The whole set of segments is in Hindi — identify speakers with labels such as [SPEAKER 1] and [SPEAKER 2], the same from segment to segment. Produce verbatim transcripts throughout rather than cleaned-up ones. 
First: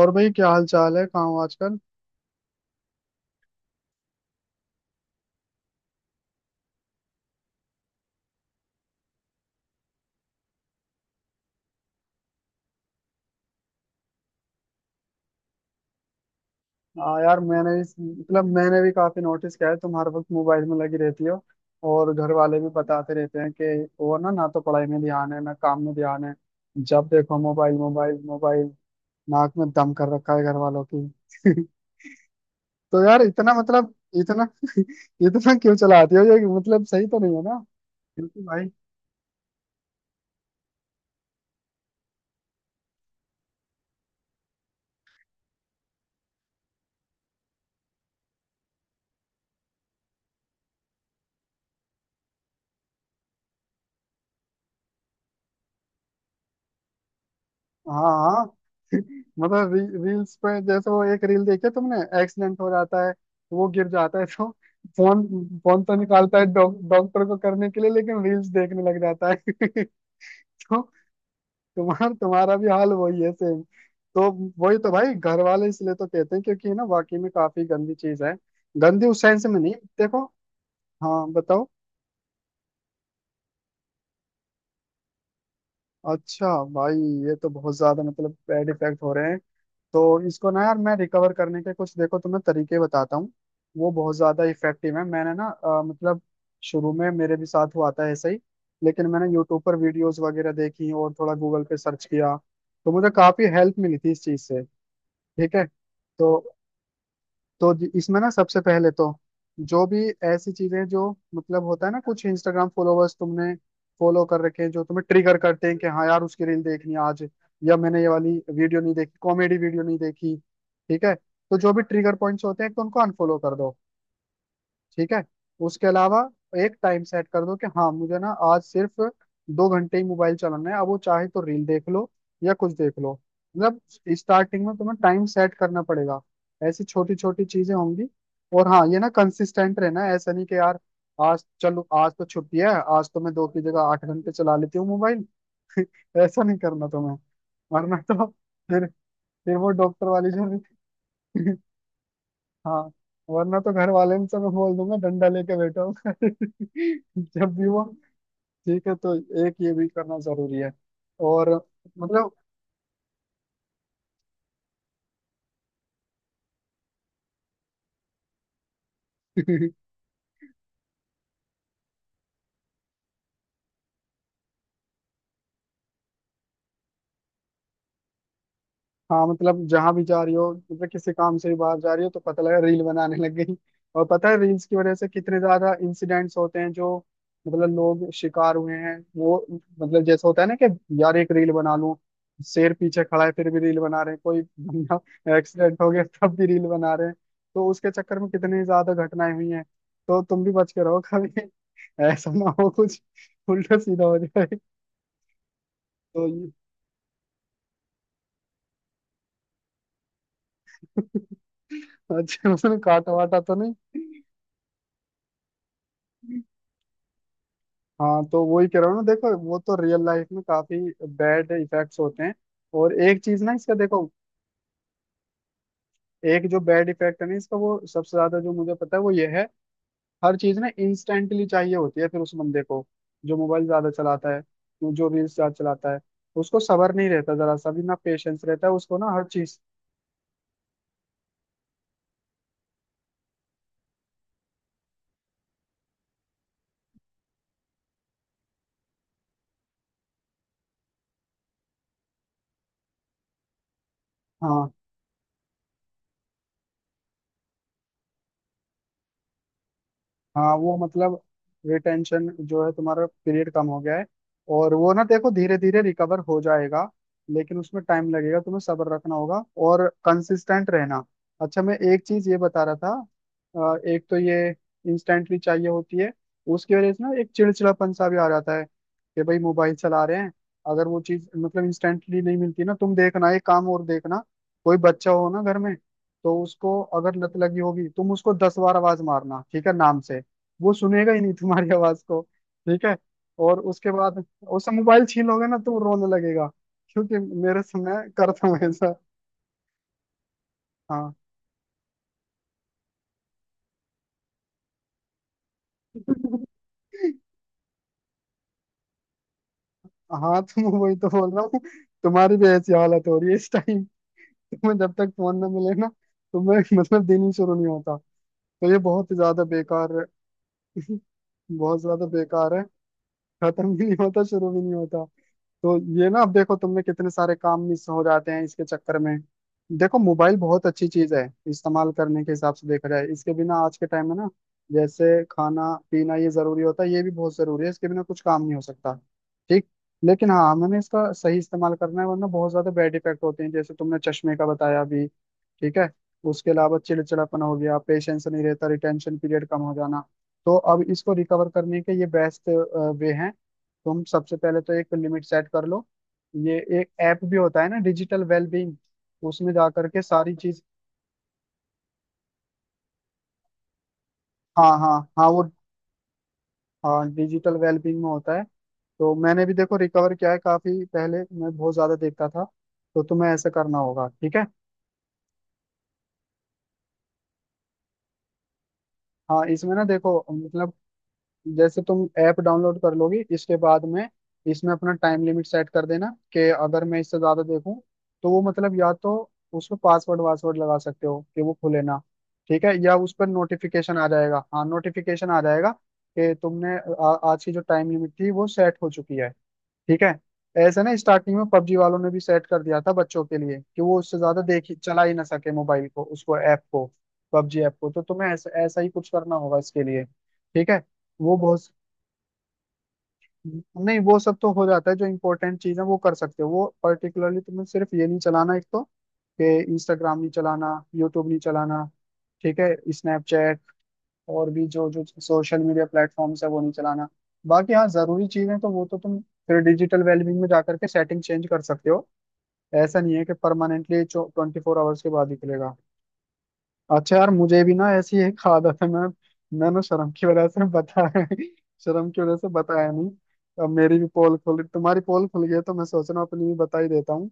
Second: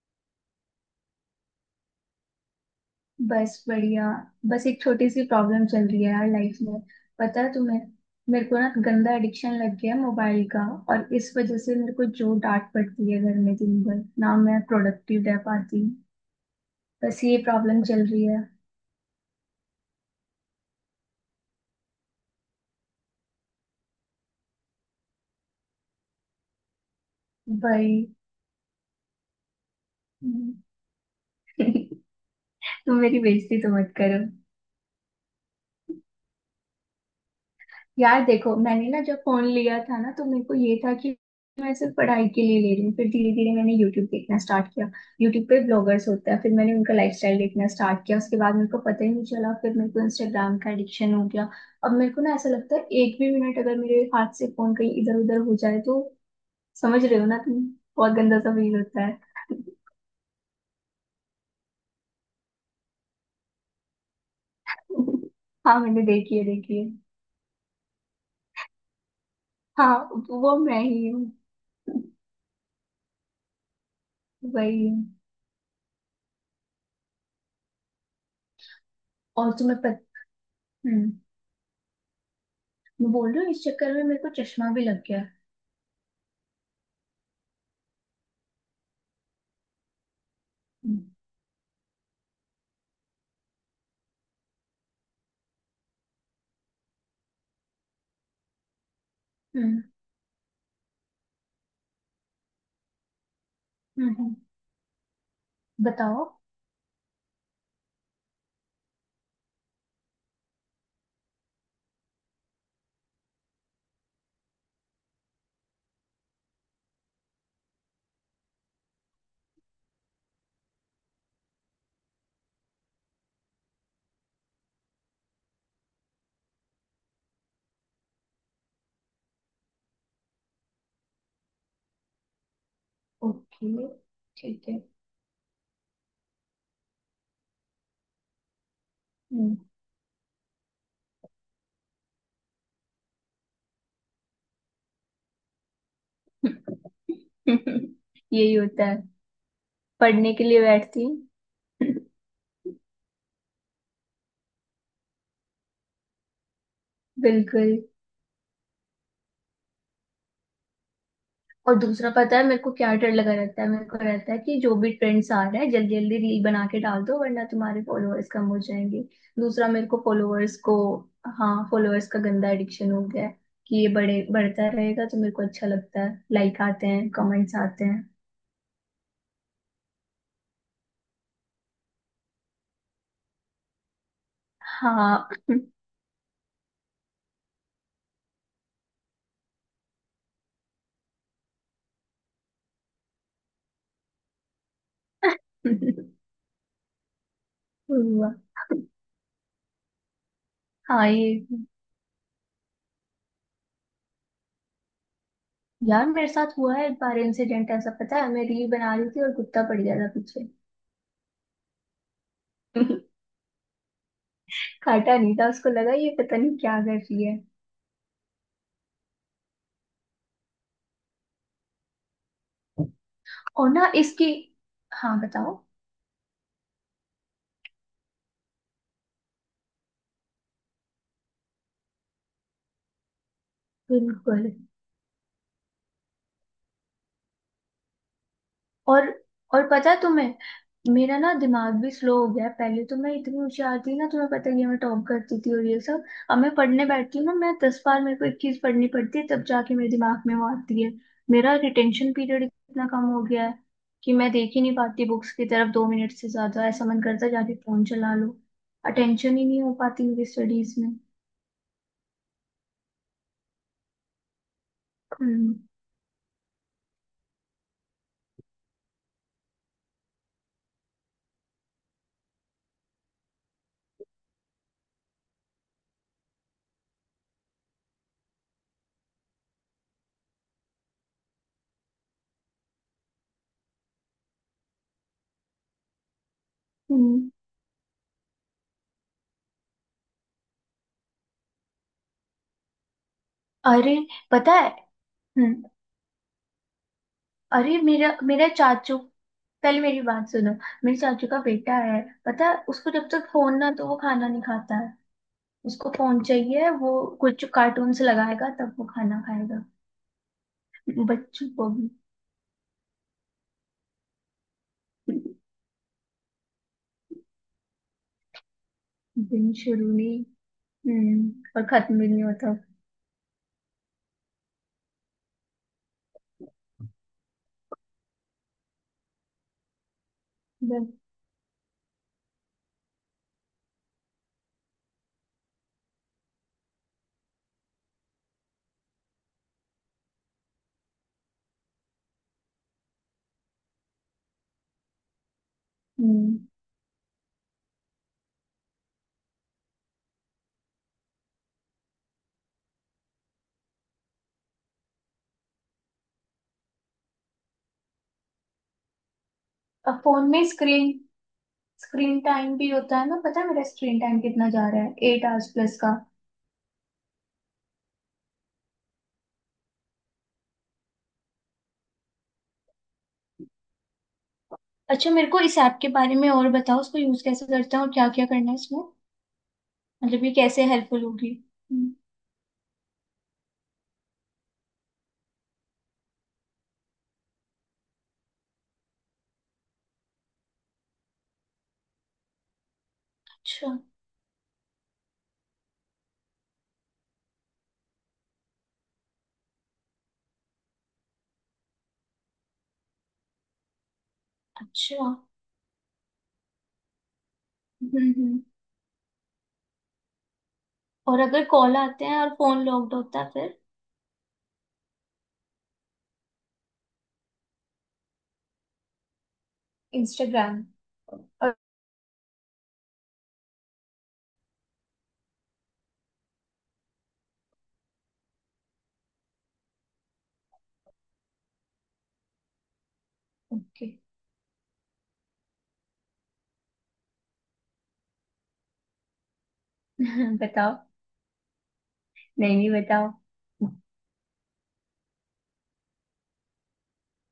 [SPEAKER 1] और भाई क्या हाल चाल है? कहाँ हो आजकल?
[SPEAKER 2] बस बढ़िया। बस एक छोटी सी प्रॉब्लम चल रही है यार लाइफ में। पता है तुम्हें? मेरे को ना गंदा एडिक्शन लग गया है मोबाइल का। और इस वजह से मेरे को जो डांट पड़ती है घर में दिन भर ना मैं प्रोडक्टिव रह पाती।
[SPEAKER 1] हाँ
[SPEAKER 2] बस ये
[SPEAKER 1] यार, मैंने
[SPEAKER 2] प्रॉब्लम चल
[SPEAKER 1] भी
[SPEAKER 2] रही है।
[SPEAKER 1] मतलब मैंने भी काफी नोटिस किया है, तुम हर वक्त मोबाइल में लगी रहती हो। और घर वाले भी बताते रहते हैं कि वो ना ना तो पढ़ाई में ध्यान है, ना काम में ध्यान है। जब देखो, मोबाइल
[SPEAKER 2] भाई,
[SPEAKER 1] मोबाइल मोबाइल। नाक में दम कर रखा है घर वालों की।
[SPEAKER 2] तुम
[SPEAKER 1] तो
[SPEAKER 2] मेरी
[SPEAKER 1] यार इतना
[SPEAKER 2] बेइज्जती तो मत
[SPEAKER 1] मतलब
[SPEAKER 2] करो।
[SPEAKER 1] इतना इतना क्यों चलाती हो ये? मतलब सही तो नहीं है ना।
[SPEAKER 2] यार
[SPEAKER 1] बिल्कुल
[SPEAKER 2] देखो,
[SPEAKER 1] भाई।
[SPEAKER 2] मैंने ना जब फोन लिया था ना तो मेरे को ये था कि मैं सिर्फ पढ़ाई के लिए ले रही हूँ। फिर धीरे धीरे मैंने यूट्यूब देखना स्टार्ट किया। यूट्यूब पे ब्लॉगर्स होते हैं, फिर मैंने उनका लाइफस्टाइल देखना स्टार्ट किया। उसके बाद मेरे को पता ही नहीं चला, फिर मेरे को इंस्टाग्राम का एडिक्शन हो गया। अब मेरे को ना ऐसा लगता है एक भी मिनट अगर मेरे हाथ से फोन कहीं इधर उधर हो जाए तो, समझ रहे हो ना तुम?
[SPEAKER 1] हाँ
[SPEAKER 2] बहुत गंदा
[SPEAKER 1] हाँ।
[SPEAKER 2] सा फील होता है।
[SPEAKER 1] मतलब री, रील्स पे, जैसे वो एक रील देखी है तुमने, एक्सीडेंट हो जाता है, वो गिर जाता है, तो फोन
[SPEAKER 2] हाँ,
[SPEAKER 1] फोन तो
[SPEAKER 2] मैंने
[SPEAKER 1] निकालता
[SPEAKER 2] देखी है
[SPEAKER 1] है डॉक-
[SPEAKER 2] देखी है।
[SPEAKER 1] डॉक्टर को करने के लिए, लेकिन रील्स देखने लग जाता है।
[SPEAKER 2] हाँ वो
[SPEAKER 1] तो
[SPEAKER 2] मैं ही हूँ।
[SPEAKER 1] तुम्हारा तुम्हारा भी हाल वही है, सेम। तो वही
[SPEAKER 2] वही
[SPEAKER 1] तो
[SPEAKER 2] हूँ।
[SPEAKER 1] भाई, घर वाले इसलिए तो कहते हैं, क्योंकि ना वाकई में काफी गंदी चीज है। गंदी उस सेंस
[SPEAKER 2] और
[SPEAKER 1] में नहीं।
[SPEAKER 2] तुम्हें
[SPEAKER 1] देखो।
[SPEAKER 2] पता,
[SPEAKER 1] हाँ बताओ।
[SPEAKER 2] मैं बोल रही हूँ इस चक्कर में मेरे को चश्मा भी लग गया।
[SPEAKER 1] अच्छा भाई, ये तो बहुत ज्यादा मतलब बैड इफेक्ट हो रहे हैं। तो इसको ना यार, मैं
[SPEAKER 2] हम्म,
[SPEAKER 1] रिकवर करने के कुछ, देखो, तुम्हें तरीके बताता हूँ। वो बहुत ज्यादा इफेक्टिव है। मैंने ना अ, मतलब शुरू में मेरे भी साथ हुआ था ऐसे ही, लेकिन मैंने यूट्यूब पर
[SPEAKER 2] हम्म
[SPEAKER 1] वीडियोस वगैरह देखी और थोड़ा गूगल पे सर्च किया, तो मुझे काफी हेल्प मिली थी
[SPEAKER 2] हम्म
[SPEAKER 1] इस
[SPEAKER 2] हम्म।
[SPEAKER 1] चीज से। ठीक है
[SPEAKER 2] बताओ।
[SPEAKER 1] तो तो ज- इसमें ना सबसे पहले तो, जो भी ऐसी चीजें जो, मतलब होता है ना कुछ इंस्टाग्राम फॉलोवर्स तुमने फॉलो कर रखे हैं जो तुम्हें ट्रिगर करते हैं कि हाँ यार, उसकी रील देखनी है आज, या मैंने ये वाली वीडियो नहीं देखी, कॉमेडी वीडियो नहीं देखी। ठीक है, तो जो भी ट्रिगर पॉइंट्स होते हैं, तो उनको अनफॉलो कर दो। ठीक है। उसके अलावा एक टाइम सेट कर दो कि हाँ, मुझे ना आज सिर्फ दो घंटे ही मोबाइल चलाना है, अब वो चाहे तो रील देख लो या कुछ देख लो। मतलब
[SPEAKER 2] ओके।
[SPEAKER 1] स्टार्टिंग
[SPEAKER 2] ठीक
[SPEAKER 1] में
[SPEAKER 2] है।
[SPEAKER 1] तुम्हें टाइम सेट करना पड़ेगा। ऐसी छोटी छोटी चीजें होंगी। और हाँ, ये ना
[SPEAKER 2] हम्म।
[SPEAKER 1] कंसिस्टेंट रहना है, ऐसा नहीं कि यार आज, चलो आज तो छुट्टी है, आज तो मैं दो की जगह आठ घंटे चला लेती हूँ मोबाइल। ऐसा नहीं करना तुम्हें, वरना तो
[SPEAKER 2] यही होता
[SPEAKER 1] फिर
[SPEAKER 2] है।
[SPEAKER 1] फिर वो डॉक्टर वाली
[SPEAKER 2] पढ़ने के लिए
[SPEAKER 1] जर्नी।
[SPEAKER 2] बैठती हूँ।
[SPEAKER 1] हाँ। वरना तो घर वाले से मैं बोल दूंगा डंडा लेके बैठा हूँ जब भी
[SPEAKER 2] बिल्कुल।
[SPEAKER 1] वो। ठीक है तो, एक ये भी करना जरूरी है। और
[SPEAKER 2] और दूसरा,
[SPEAKER 1] मतलब।
[SPEAKER 2] पता है मेरे को क्या डर लगा रहता है? मेरे को रहता है कि जो भी ट्रेंड्स आ रहा है जल्दी जल्दी रील बना के डाल दो वरना तुम्हारे फॉलोअर्स कम हो जाएंगे। दूसरा मेरे को फॉलोअर्स को। हाँ, फॉलोअर्स का गंदा एडिक्शन हो गया है कि ये बड़े बढ़ता रहेगा तो मेरे को अच्छा लगता है, लाइक आते हैं कमेंट्स आते हैं।
[SPEAKER 1] हाँ, मतलब जहां भी जा रही हो, मतलब किसी काम से भी बाहर जा रही हो तो पता लगा रील बनाने लग गई। और पता है रील्स की वजह से
[SPEAKER 2] हाँ।
[SPEAKER 1] कितने ज्यादा इंसिडेंट्स होते हैं जो, मतलब लोग शिकार हुए हैं, वो मतलब जैसा होता है ना कि यार एक रील बना लूं, शेर पीछे खड़ा है फिर भी रील बना रहे हैं कोई बंदा, एक्सीडेंट हो गया तब भी रील बना रहे हैं। तो उसके चक्कर में
[SPEAKER 2] हुआ।
[SPEAKER 1] कितनी ज्यादा घटनाएं हुई हैं। तो तुम भी बच के रहो
[SPEAKER 2] हाँ
[SPEAKER 1] कभी,
[SPEAKER 2] ये।
[SPEAKER 1] ऐसा ना हो कुछ उल्टा सीधा हो जाए।
[SPEAKER 2] यार,
[SPEAKER 1] तो
[SPEAKER 2] मेरे
[SPEAKER 1] ये,
[SPEAKER 2] साथ हुआ है एक बार इंसिडेंट ऐसा। पता है मैं रील बना रही थी और कुत्ता पड़ गया था पीछे।
[SPEAKER 1] अच्छा, उसने काटा वाटा तो नहीं?
[SPEAKER 2] काटा नहीं था, उसको लगा ये पता नहीं क्या कर रही है।
[SPEAKER 1] हाँ तो वही कह रहा हूँ ना, देखो वो तो रियल लाइफ में काफी बैड इफेक्ट्स होते हैं। और एक चीज ना
[SPEAKER 2] और
[SPEAKER 1] इसका,
[SPEAKER 2] ना
[SPEAKER 1] देखो,
[SPEAKER 2] इसकी। हाँ बताओ।
[SPEAKER 1] एक जो बैड इफेक्ट है ना इसका, वो सबसे ज्यादा जो मुझे पता है वो ये है, हर चीज ना इंस्टेंटली चाहिए होती है फिर उस बंदे को जो मोबाइल ज्यादा चलाता है,
[SPEAKER 2] बिल्कुल।
[SPEAKER 1] जो रील्स ज्यादा चलाता है, उसको सब्र नहीं रहता, जरा सा भी ना पेशेंस रहता है उसको
[SPEAKER 2] और
[SPEAKER 1] ना, हर चीज।
[SPEAKER 2] और पता है तुम्हें, मेरा ना दिमाग भी स्लो हो गया है। पहले तो मैं इतनी होशियार थी ना, तुम्हें पता ही है मैं टॉप करती थी और ये सब। अब मैं पढ़ने बैठती हूँ ना, मैं दस बार मेरे को एक चीज पढ़नी पड़ती है तब जाके मेरे दिमाग में वो आती है। मेरा रिटेंशन पीरियड इतना कम हो गया है कि मैं देख ही
[SPEAKER 1] हाँ
[SPEAKER 2] नहीं पाती बुक्स की तरफ दो मिनट से ज्यादा। ऐसा मन करता है जाके फोन चला लो। अटेंशन ही नहीं हो पाती मेरी
[SPEAKER 1] हाँ।
[SPEAKER 2] स्टडीज
[SPEAKER 1] वो
[SPEAKER 2] में।
[SPEAKER 1] मतलब रिटेंशन जो है तुम्हारा, पीरियड कम हो गया है, और वो ना देखो धीरे
[SPEAKER 2] हम्म
[SPEAKER 1] धीरे रिकवर हो जाएगा, लेकिन उसमें टाइम लगेगा, तुम्हें सब्र रखना होगा और कंसिस्टेंट रहना। अच्छा मैं एक चीज ये बता रहा था, अ, एक तो ये इंस्टेंटली चाहिए होती है, उसकी वजह से ना एक चिड़चिड़ापन सा भी आ जाता है कि भाई, मोबाइल चला रहे हैं, अगर वो चीज मतलब इंस्टेंटली नहीं मिलती ना, तुम देखना एक काम, और देखना कोई बच्चा हो ना घर में तो उसको अगर
[SPEAKER 2] हम्म।
[SPEAKER 1] लत लगी होगी, तुम उसको दस बार आवाज मारना, ठीक है, नाम से, वो सुनेगा ही नहीं तुम्हारी आवाज को। ठीक है, और उसके
[SPEAKER 2] अरे
[SPEAKER 1] बाद
[SPEAKER 2] पता है।
[SPEAKER 1] उससे मोबाइल छीन लोगे ना
[SPEAKER 2] हम्म।
[SPEAKER 1] तो वो रोने लगेगा, क्योंकि मेरे
[SPEAKER 2] अरे
[SPEAKER 1] समय
[SPEAKER 2] मेरा मेरा
[SPEAKER 1] करता हूँ ऐसा।
[SPEAKER 2] चाचू, पहले मेरी बात सुनो। मेरे
[SPEAKER 1] हाँ।
[SPEAKER 2] चाचू का बेटा है, पता है उसको जब तक फोन ना तो वो खाना नहीं खाता है। उसको फोन चाहिए, वो कुछ कार्टून से लगाएगा तब वो खाना खाएगा।
[SPEAKER 1] हाँ तुम, वही तो बोल रहा
[SPEAKER 2] बच्चों
[SPEAKER 1] हूँ,
[SPEAKER 2] को भी।
[SPEAKER 1] तुम्हारी भी ऐसी हालत हो रही है इस टाइम। तुम्हें जब तक फोन ना मिले ना तुम्हें मतलब दिन ही शुरू नहीं होता। तो ये बहुत ही ज्यादा
[SPEAKER 2] दिन शुरू
[SPEAKER 1] बेकार।
[SPEAKER 2] नहीं। हम्म और
[SPEAKER 1] बहुत
[SPEAKER 2] खत्म
[SPEAKER 1] ज्यादा
[SPEAKER 2] भी नहीं होता।
[SPEAKER 1] बेकार है। खत्म भी नहीं होता, शुरू भी नहीं होता। तो ये ना अब देखो तुमने, कितने सारे काम मिस हो जाते हैं इसके चक्कर में। देखो, मोबाइल बहुत
[SPEAKER 2] बस,
[SPEAKER 1] अच्छी चीज है इस्तेमाल करने के हिसाब से, देखा जाए इसके बिना आज के टाइम में ना, जैसे खाना पीना ये जरूरी होता है, ये भी बहुत जरूरी है, इसके बिना कुछ काम नहीं हो सकता। ठीक। लेकिन हाँ हमें इसका सही इस्तेमाल करना है, वरना बहुत ज्यादा बैड इफेक्ट होते हैं जैसे तुमने चश्मे का बताया अभी। ठीक है।
[SPEAKER 2] हम्म।
[SPEAKER 1] उसके अलावा चिड़चिड़ापन हो गया, पेशेंस नहीं रहता, रिटेंशन पीरियड कम हो जाना। तो अब इसको रिकवर करने के ये बेस्ट वे हैं। तुम सबसे पहले तो एक लिमिट सेट कर लो। ये एक ऐप भी होता है ना, डिजिटल वेलबींग। उसमें जा
[SPEAKER 2] अब
[SPEAKER 1] करके
[SPEAKER 2] फोन
[SPEAKER 1] सारी
[SPEAKER 2] में
[SPEAKER 1] चीज।
[SPEAKER 2] स्क्रीन स्क्रीन टाइम भी होता है ना, पता है मेरा स्क्रीन टाइम कितना जा
[SPEAKER 1] हाँ
[SPEAKER 2] रहा है?
[SPEAKER 1] हाँ
[SPEAKER 2] एट
[SPEAKER 1] हाँ वो,
[SPEAKER 2] आवर्स प्लस का।
[SPEAKER 1] हाँ डिजिटल वेलबींग में होता है। तो मैंने भी देखो रिकवर किया है काफी, पहले मैं बहुत ज्यादा देखता था। तो तुम्हें ऐसा करना होगा, ठीक है।
[SPEAKER 2] अच्छा मेरे को इस ऐप के बारे में और बताओ, उसको यूज कैसे करते हैं और क्या क्या करना है इसमें?
[SPEAKER 1] हाँ इसमें ना देखो,
[SPEAKER 2] मतलब ये कैसे
[SPEAKER 1] मतलब
[SPEAKER 2] हेल्पफुल होगी?
[SPEAKER 1] जैसे
[SPEAKER 2] हम्म,
[SPEAKER 1] तुम ऐप डाउनलोड कर लोगी इसके बाद में, इसमें अपना टाइम लिमिट सेट कर देना, कि अगर मैं इससे ज्यादा देखूं तो वो मतलब, या तो उस पर पासवर्ड वासवर्ड लगा सकते हो कि वो खुले ना, ठीक है, या उस पर
[SPEAKER 2] अच्छा।
[SPEAKER 1] नोटिफिकेशन आ जाएगा, हाँ नोटिफिकेशन आ जाएगा कि तुमने आ, आज की जो टाइम लिमिट थी वो सेट हो चुकी है। ठीक है। ऐसे ना स्टार्टिंग में पबजी वालों ने भी सेट कर दिया था बच्चों के लिए कि वो उससे ज्यादा देख ही चला
[SPEAKER 2] अच्छा।
[SPEAKER 1] ही ना सके मोबाइल को, उसको, ऐप को, पबजी ऐप को।
[SPEAKER 2] हम्म
[SPEAKER 1] तो तुम्हें
[SPEAKER 2] हम्म।
[SPEAKER 1] ऐसा ऐसा ही कुछ करना होगा इसके लिए। ठीक है।
[SPEAKER 2] और
[SPEAKER 1] वो
[SPEAKER 2] अगर
[SPEAKER 1] बहुत,
[SPEAKER 2] कॉल आते हैं और फोन लॉक्ड होता है फिर?
[SPEAKER 1] नहीं वो सब तो हो जाता है, जो इम्पोर्टेंट चीज है वो कर सकते हो, वो पर्टिकुलरली तुम्हें सिर्फ ये नहीं चलाना एक तो, कि इंस्टाग्राम नहीं
[SPEAKER 2] इंस्टाग्राम।
[SPEAKER 1] चलाना, यूट्यूब नहीं चलाना, ठीक है, स्नैपचैट और भी जो जो सोशल मीडिया प्लेटफॉर्म्स है वो नहीं चलाना, बाकी हाँ जरूरी चीजें तो वो तो तुम फिर डिजिटल वेलबींग में जाकर के सेटिंग चेंज कर सकते हो। ऐसा नहीं है कि
[SPEAKER 2] okay.
[SPEAKER 1] Permanently twenty four hours के बाद ही खुलेगा। अच्छा यार, मुझे भी ना ऐसी एक आदत है, मैं मैं ना शर्म की वजह से
[SPEAKER 2] बताओ,
[SPEAKER 1] बताया शर्म की वजह से
[SPEAKER 2] नहीं नहीं
[SPEAKER 1] बताया नहीं,
[SPEAKER 2] बताओ।
[SPEAKER 1] अब मेरी भी पोल खुल, तुम्हारी पोल खुल गई है, तो मैं सोच रहा हूँ अपनी भी बता ही देता हूँ।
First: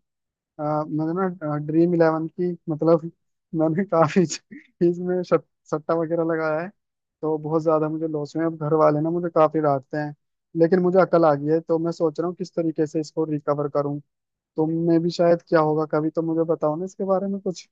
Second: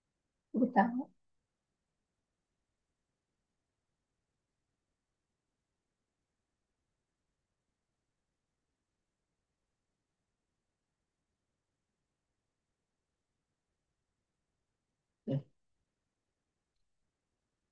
[SPEAKER 1] अ,
[SPEAKER 2] बताओ।
[SPEAKER 1] मैंने ना ड्रीम इलेवन की, मतलब मैंने काफी इसमें शट, सट्टा वगैरह लगाया है। तो बहुत ज्यादा मुझे लॉस हुए हैं। अब घर वाले ना मुझे काफी डांटते हैं, लेकिन मुझे अकल आ गई है, तो मैं सोच रहा हूँ किस तरीके से इसको रिकवर करूँ। तुमने भी शायद क्या होगा कभी, तो मुझे बताओ ना इसके बारे में कुछ,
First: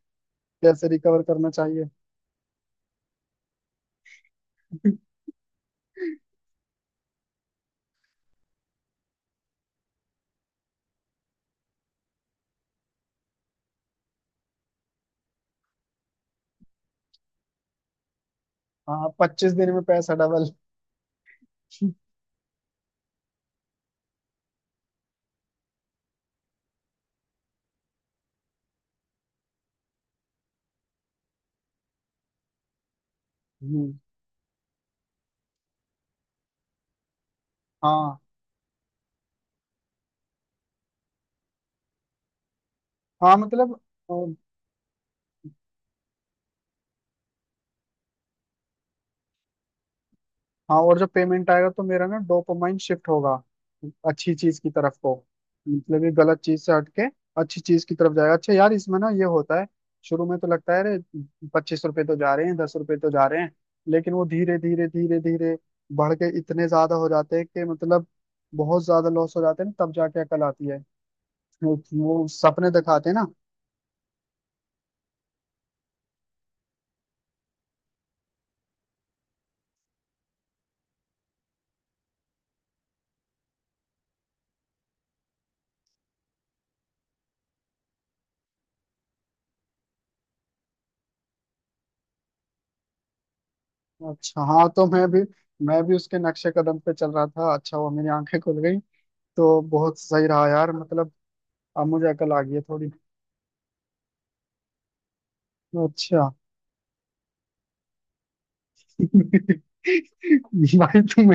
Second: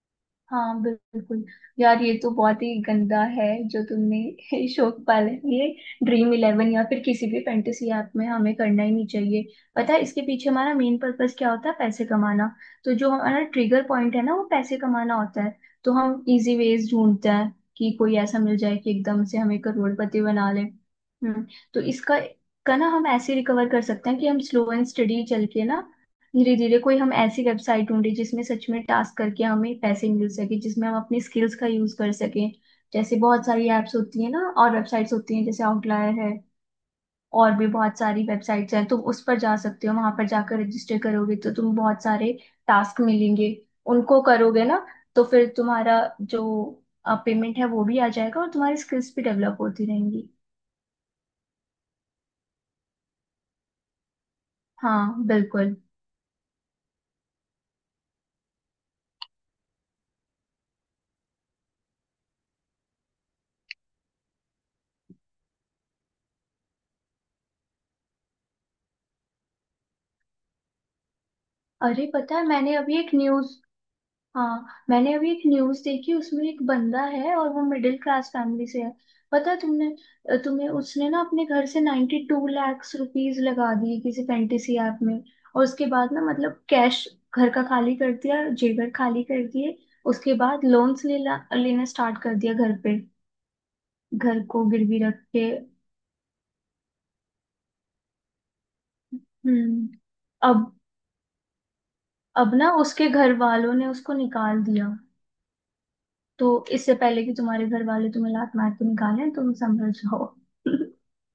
[SPEAKER 2] हाँ
[SPEAKER 1] कैसे रिकवर
[SPEAKER 2] बिल्कुल।
[SPEAKER 1] करना चाहिए।
[SPEAKER 2] यार ये तो बहुत ही गंदा है जो तुमने शौक पाला है ये। ड्रीम इलेवन या फिर किसी भी फैंटेसी ऐप में हमें करना ही नहीं चाहिए। पता है इसके पीछे हमारा मेन पर्पस क्या होता है? पैसे कमाना। तो जो हमारा ट्रिगर पॉइंट है ना, वो पैसे कमाना होता है। तो हम इजी वेज ढूंढते हैं कि कोई ऐसा मिल जाए कि
[SPEAKER 1] हाँ
[SPEAKER 2] एकदम से
[SPEAKER 1] पच्चीस
[SPEAKER 2] हमें
[SPEAKER 1] दिन में पैसा
[SPEAKER 2] करोड़पति
[SPEAKER 1] डबल।
[SPEAKER 2] बना ले। हम्म। तो इसका का ना हम ऐसे रिकवर कर सकते हैं कि हम स्लो एंड स्टडी चल के ना, धीरे धीरे कोई हम ऐसी वेबसाइट ढूंढे जिसमें सच में टास्क करके हमें पैसे मिल सके, जिसमें हम अपनी स्किल्स का यूज कर सकें। जैसे बहुत सारी
[SPEAKER 1] हम्म।
[SPEAKER 2] एप्स होती है ना और वेबसाइट्स होती हैं, जैसे आउटलायर है। और भी बहुत
[SPEAKER 1] हाँ
[SPEAKER 2] सारी वेबसाइट्स हैं, तुम उस पर जा सकते हो। वहां पर जाकर रजिस्टर करोगे तो तुम बहुत सारे टास्क
[SPEAKER 1] हाँ
[SPEAKER 2] मिलेंगे।
[SPEAKER 1] मतलब।
[SPEAKER 2] उनको करोगे ना तो फिर तुम्हारा जो पेमेंट है वो भी आ जाएगा और तुम्हारी स्किल्स भी डेवलप होती रहेंगी।
[SPEAKER 1] हाँ, और जब पेमेंट आएगा तो मेरा ना डोपामाइन शिफ्ट होगा, अच्छी चीज की तरफ को,
[SPEAKER 2] हाँ बिल्कुल।
[SPEAKER 1] मतलब ये गलत चीज से हटके अच्छी चीज की तरफ जाएगा। अच्छा यार इसमें ना ये होता है, शुरू में तो लगता है अरे, पच्चीस रुपए तो जा रहे हैं, दस रुपए तो जा रहे हैं, लेकिन वो धीरे धीरे धीरे धीरे बढ़ के इतने ज्यादा हो जाते हैं कि मतलब बहुत ज्यादा लॉस हो जाते हैं, ना तब जाके अकल आती है। वो
[SPEAKER 2] अरे
[SPEAKER 1] वो
[SPEAKER 2] पता है
[SPEAKER 1] सपने
[SPEAKER 2] मैंने अभी
[SPEAKER 1] दिखाते
[SPEAKER 2] एक
[SPEAKER 1] हैं ना।
[SPEAKER 2] न्यूज। हाँ मैंने अभी एक न्यूज देखी, उसमें एक बंदा है और वो मिडिल क्लास फैमिली से है। पता है तुमने, तुम्हें? उसने ना अपने घर से नाइन्टी टू लैक्स रुपीज लगा दिए किसी फैंटेसी ऐप में। और उसके बाद ना मतलब कैश घर का खाली कर दिया, जेवर खाली कर दिए। उसके बाद लोन्स लेना लेना स्टार्ट कर दिया घर पे।
[SPEAKER 1] अच्छा
[SPEAKER 2] घर को
[SPEAKER 1] हाँ, तो
[SPEAKER 2] गिरवी
[SPEAKER 1] मैं भी
[SPEAKER 2] रख के।
[SPEAKER 1] मैं भी उसके नक्शे कदम पे चल रहा था, अच्छा वो मेरी आंखें खुल गई। तो
[SPEAKER 2] हम्म।
[SPEAKER 1] बहुत सही रहा यार
[SPEAKER 2] अब।
[SPEAKER 1] मतलब, अब मुझे अकल आ गई
[SPEAKER 2] अब
[SPEAKER 1] है
[SPEAKER 2] ना
[SPEAKER 1] थोड़ी।
[SPEAKER 2] उसके घर वालों ने उसको निकाल दिया।
[SPEAKER 1] अच्छा।
[SPEAKER 2] तो इससे पहले कि तुम्हारे घर वाले तुम्हें लात मार के निकालें, तुम संभल जाओ।
[SPEAKER 1] भाई तुम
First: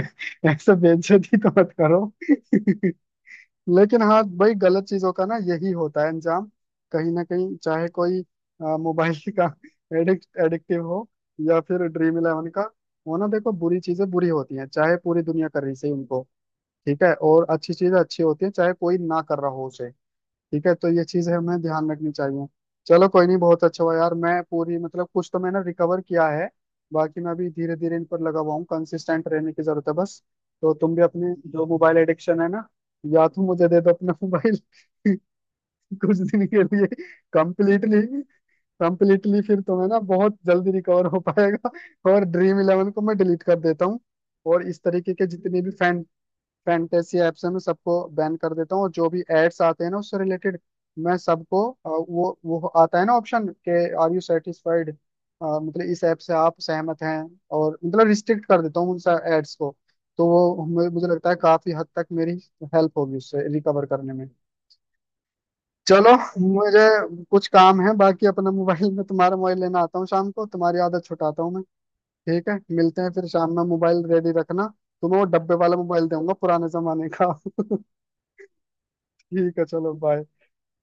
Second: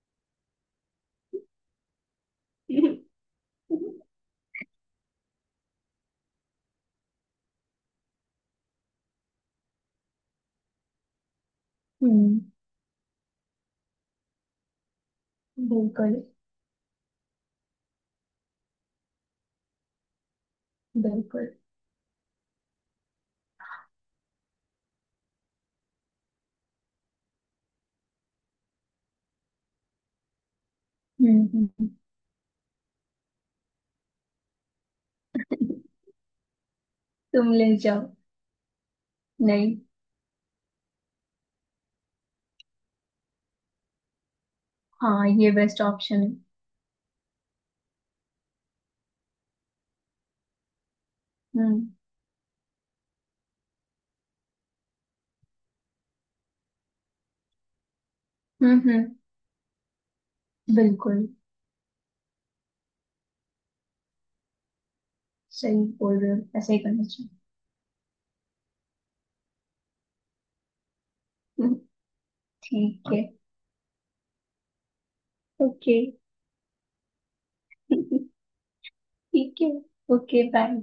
[SPEAKER 1] ऐसे बेइज्जती तो मत करो। लेकिन हाँ भाई गलत चीजों का ना यही होता है अंजाम, कहीं ना कहीं, चाहे कोई अ, मोबाइल का एडिक्ट एडिक्टिव हो या फिर ड्रीम
[SPEAKER 2] हम्म।
[SPEAKER 1] इलेवन का, वो ना देखो बुरी चीजें बुरी होती हैं चाहे पूरी दुनिया कर रही सही
[SPEAKER 2] बिल्कुल।
[SPEAKER 1] उनको। ठीक है, और अच्छी चीजें अच्छी होती हैं चाहे कोई ना कर रहा हो उसे। ठीक है तो ये चीज
[SPEAKER 2] बिल्कुल।
[SPEAKER 1] हमें ध्यान रखनी चाहिए। चलो कोई नहीं, बहुत अच्छा हुआ यार, मैं पूरी मतलब कुछ तो मैंने रिकवर किया है, बाकी मैं अभी धीरे धीरे इन पर लगा हुआ हूँ, कंसिस्टेंट रहने की जरूरत है बस। तो तुम भी अपने
[SPEAKER 2] हम्म
[SPEAKER 1] जो
[SPEAKER 2] हम्म।
[SPEAKER 1] मोबाइल एडिक्शन है ना, या तो मुझे दे दो अपना मोबाइल
[SPEAKER 2] हम्म।
[SPEAKER 1] कुछ दिन के लिए,
[SPEAKER 2] तुम ले
[SPEAKER 1] कंप्लीटली
[SPEAKER 2] जाओ।
[SPEAKER 1] कंप्लीटली फिर
[SPEAKER 2] नहीं।
[SPEAKER 1] तुम्हें ना बहुत जल्दी रिकवर हो पाएगा। और ड्रीम इलेवन को मैं डिलीट कर देता हूँ और इस तरीके के
[SPEAKER 2] हाँ ये
[SPEAKER 1] जितने भी
[SPEAKER 2] बेस्ट
[SPEAKER 1] फैन
[SPEAKER 2] ऑप्शन है।
[SPEAKER 1] फैंटेसी ऐप से मैं सबको बैन कर देता हूँ, और जो भी एड्स आते हैं ना उससे रिलेटेड, मैं सबको
[SPEAKER 2] हम्म
[SPEAKER 1] अ, वो वो आता है ना ऑप्शन, के आर यू सेटिस्फाइड, मतलब इस ऐप से आप सहमत हैं, और मतलब रिस्ट्रिक्ट कर
[SPEAKER 2] हम्म।
[SPEAKER 1] देता हूँ उन
[SPEAKER 2] हम्म,
[SPEAKER 1] एड्स को, तो वो मुझे मुझे
[SPEAKER 2] बिल्कुल।
[SPEAKER 1] लगता है काफी हद तक मेरी हेल्प होगी उससे रिकवर करने में।
[SPEAKER 2] सही
[SPEAKER 1] चलो
[SPEAKER 2] बोल रहे हो, ऐसा ही
[SPEAKER 1] मुझे
[SPEAKER 2] करना चाहिए।
[SPEAKER 1] कुछ काम है बाकी अपना मोबाइल में तुम्हारा मोबाइल लेना आता हूँ शाम को, तुम्हारी आदत छुटाता हूँ मैं।
[SPEAKER 2] हम्म,
[SPEAKER 1] ठीक है,
[SPEAKER 2] ठीक
[SPEAKER 1] मिलते हैं
[SPEAKER 2] है।
[SPEAKER 1] फिर शाम में, मोबाइल रेडी रखना। तुम्हें वो डब्बे वाला
[SPEAKER 2] ओके।
[SPEAKER 1] मोबाइल दूंगा पुराने जमाने का। ठीक
[SPEAKER 2] ठीक
[SPEAKER 1] है,
[SPEAKER 2] है।
[SPEAKER 1] चलो बाय।
[SPEAKER 2] Okay bye.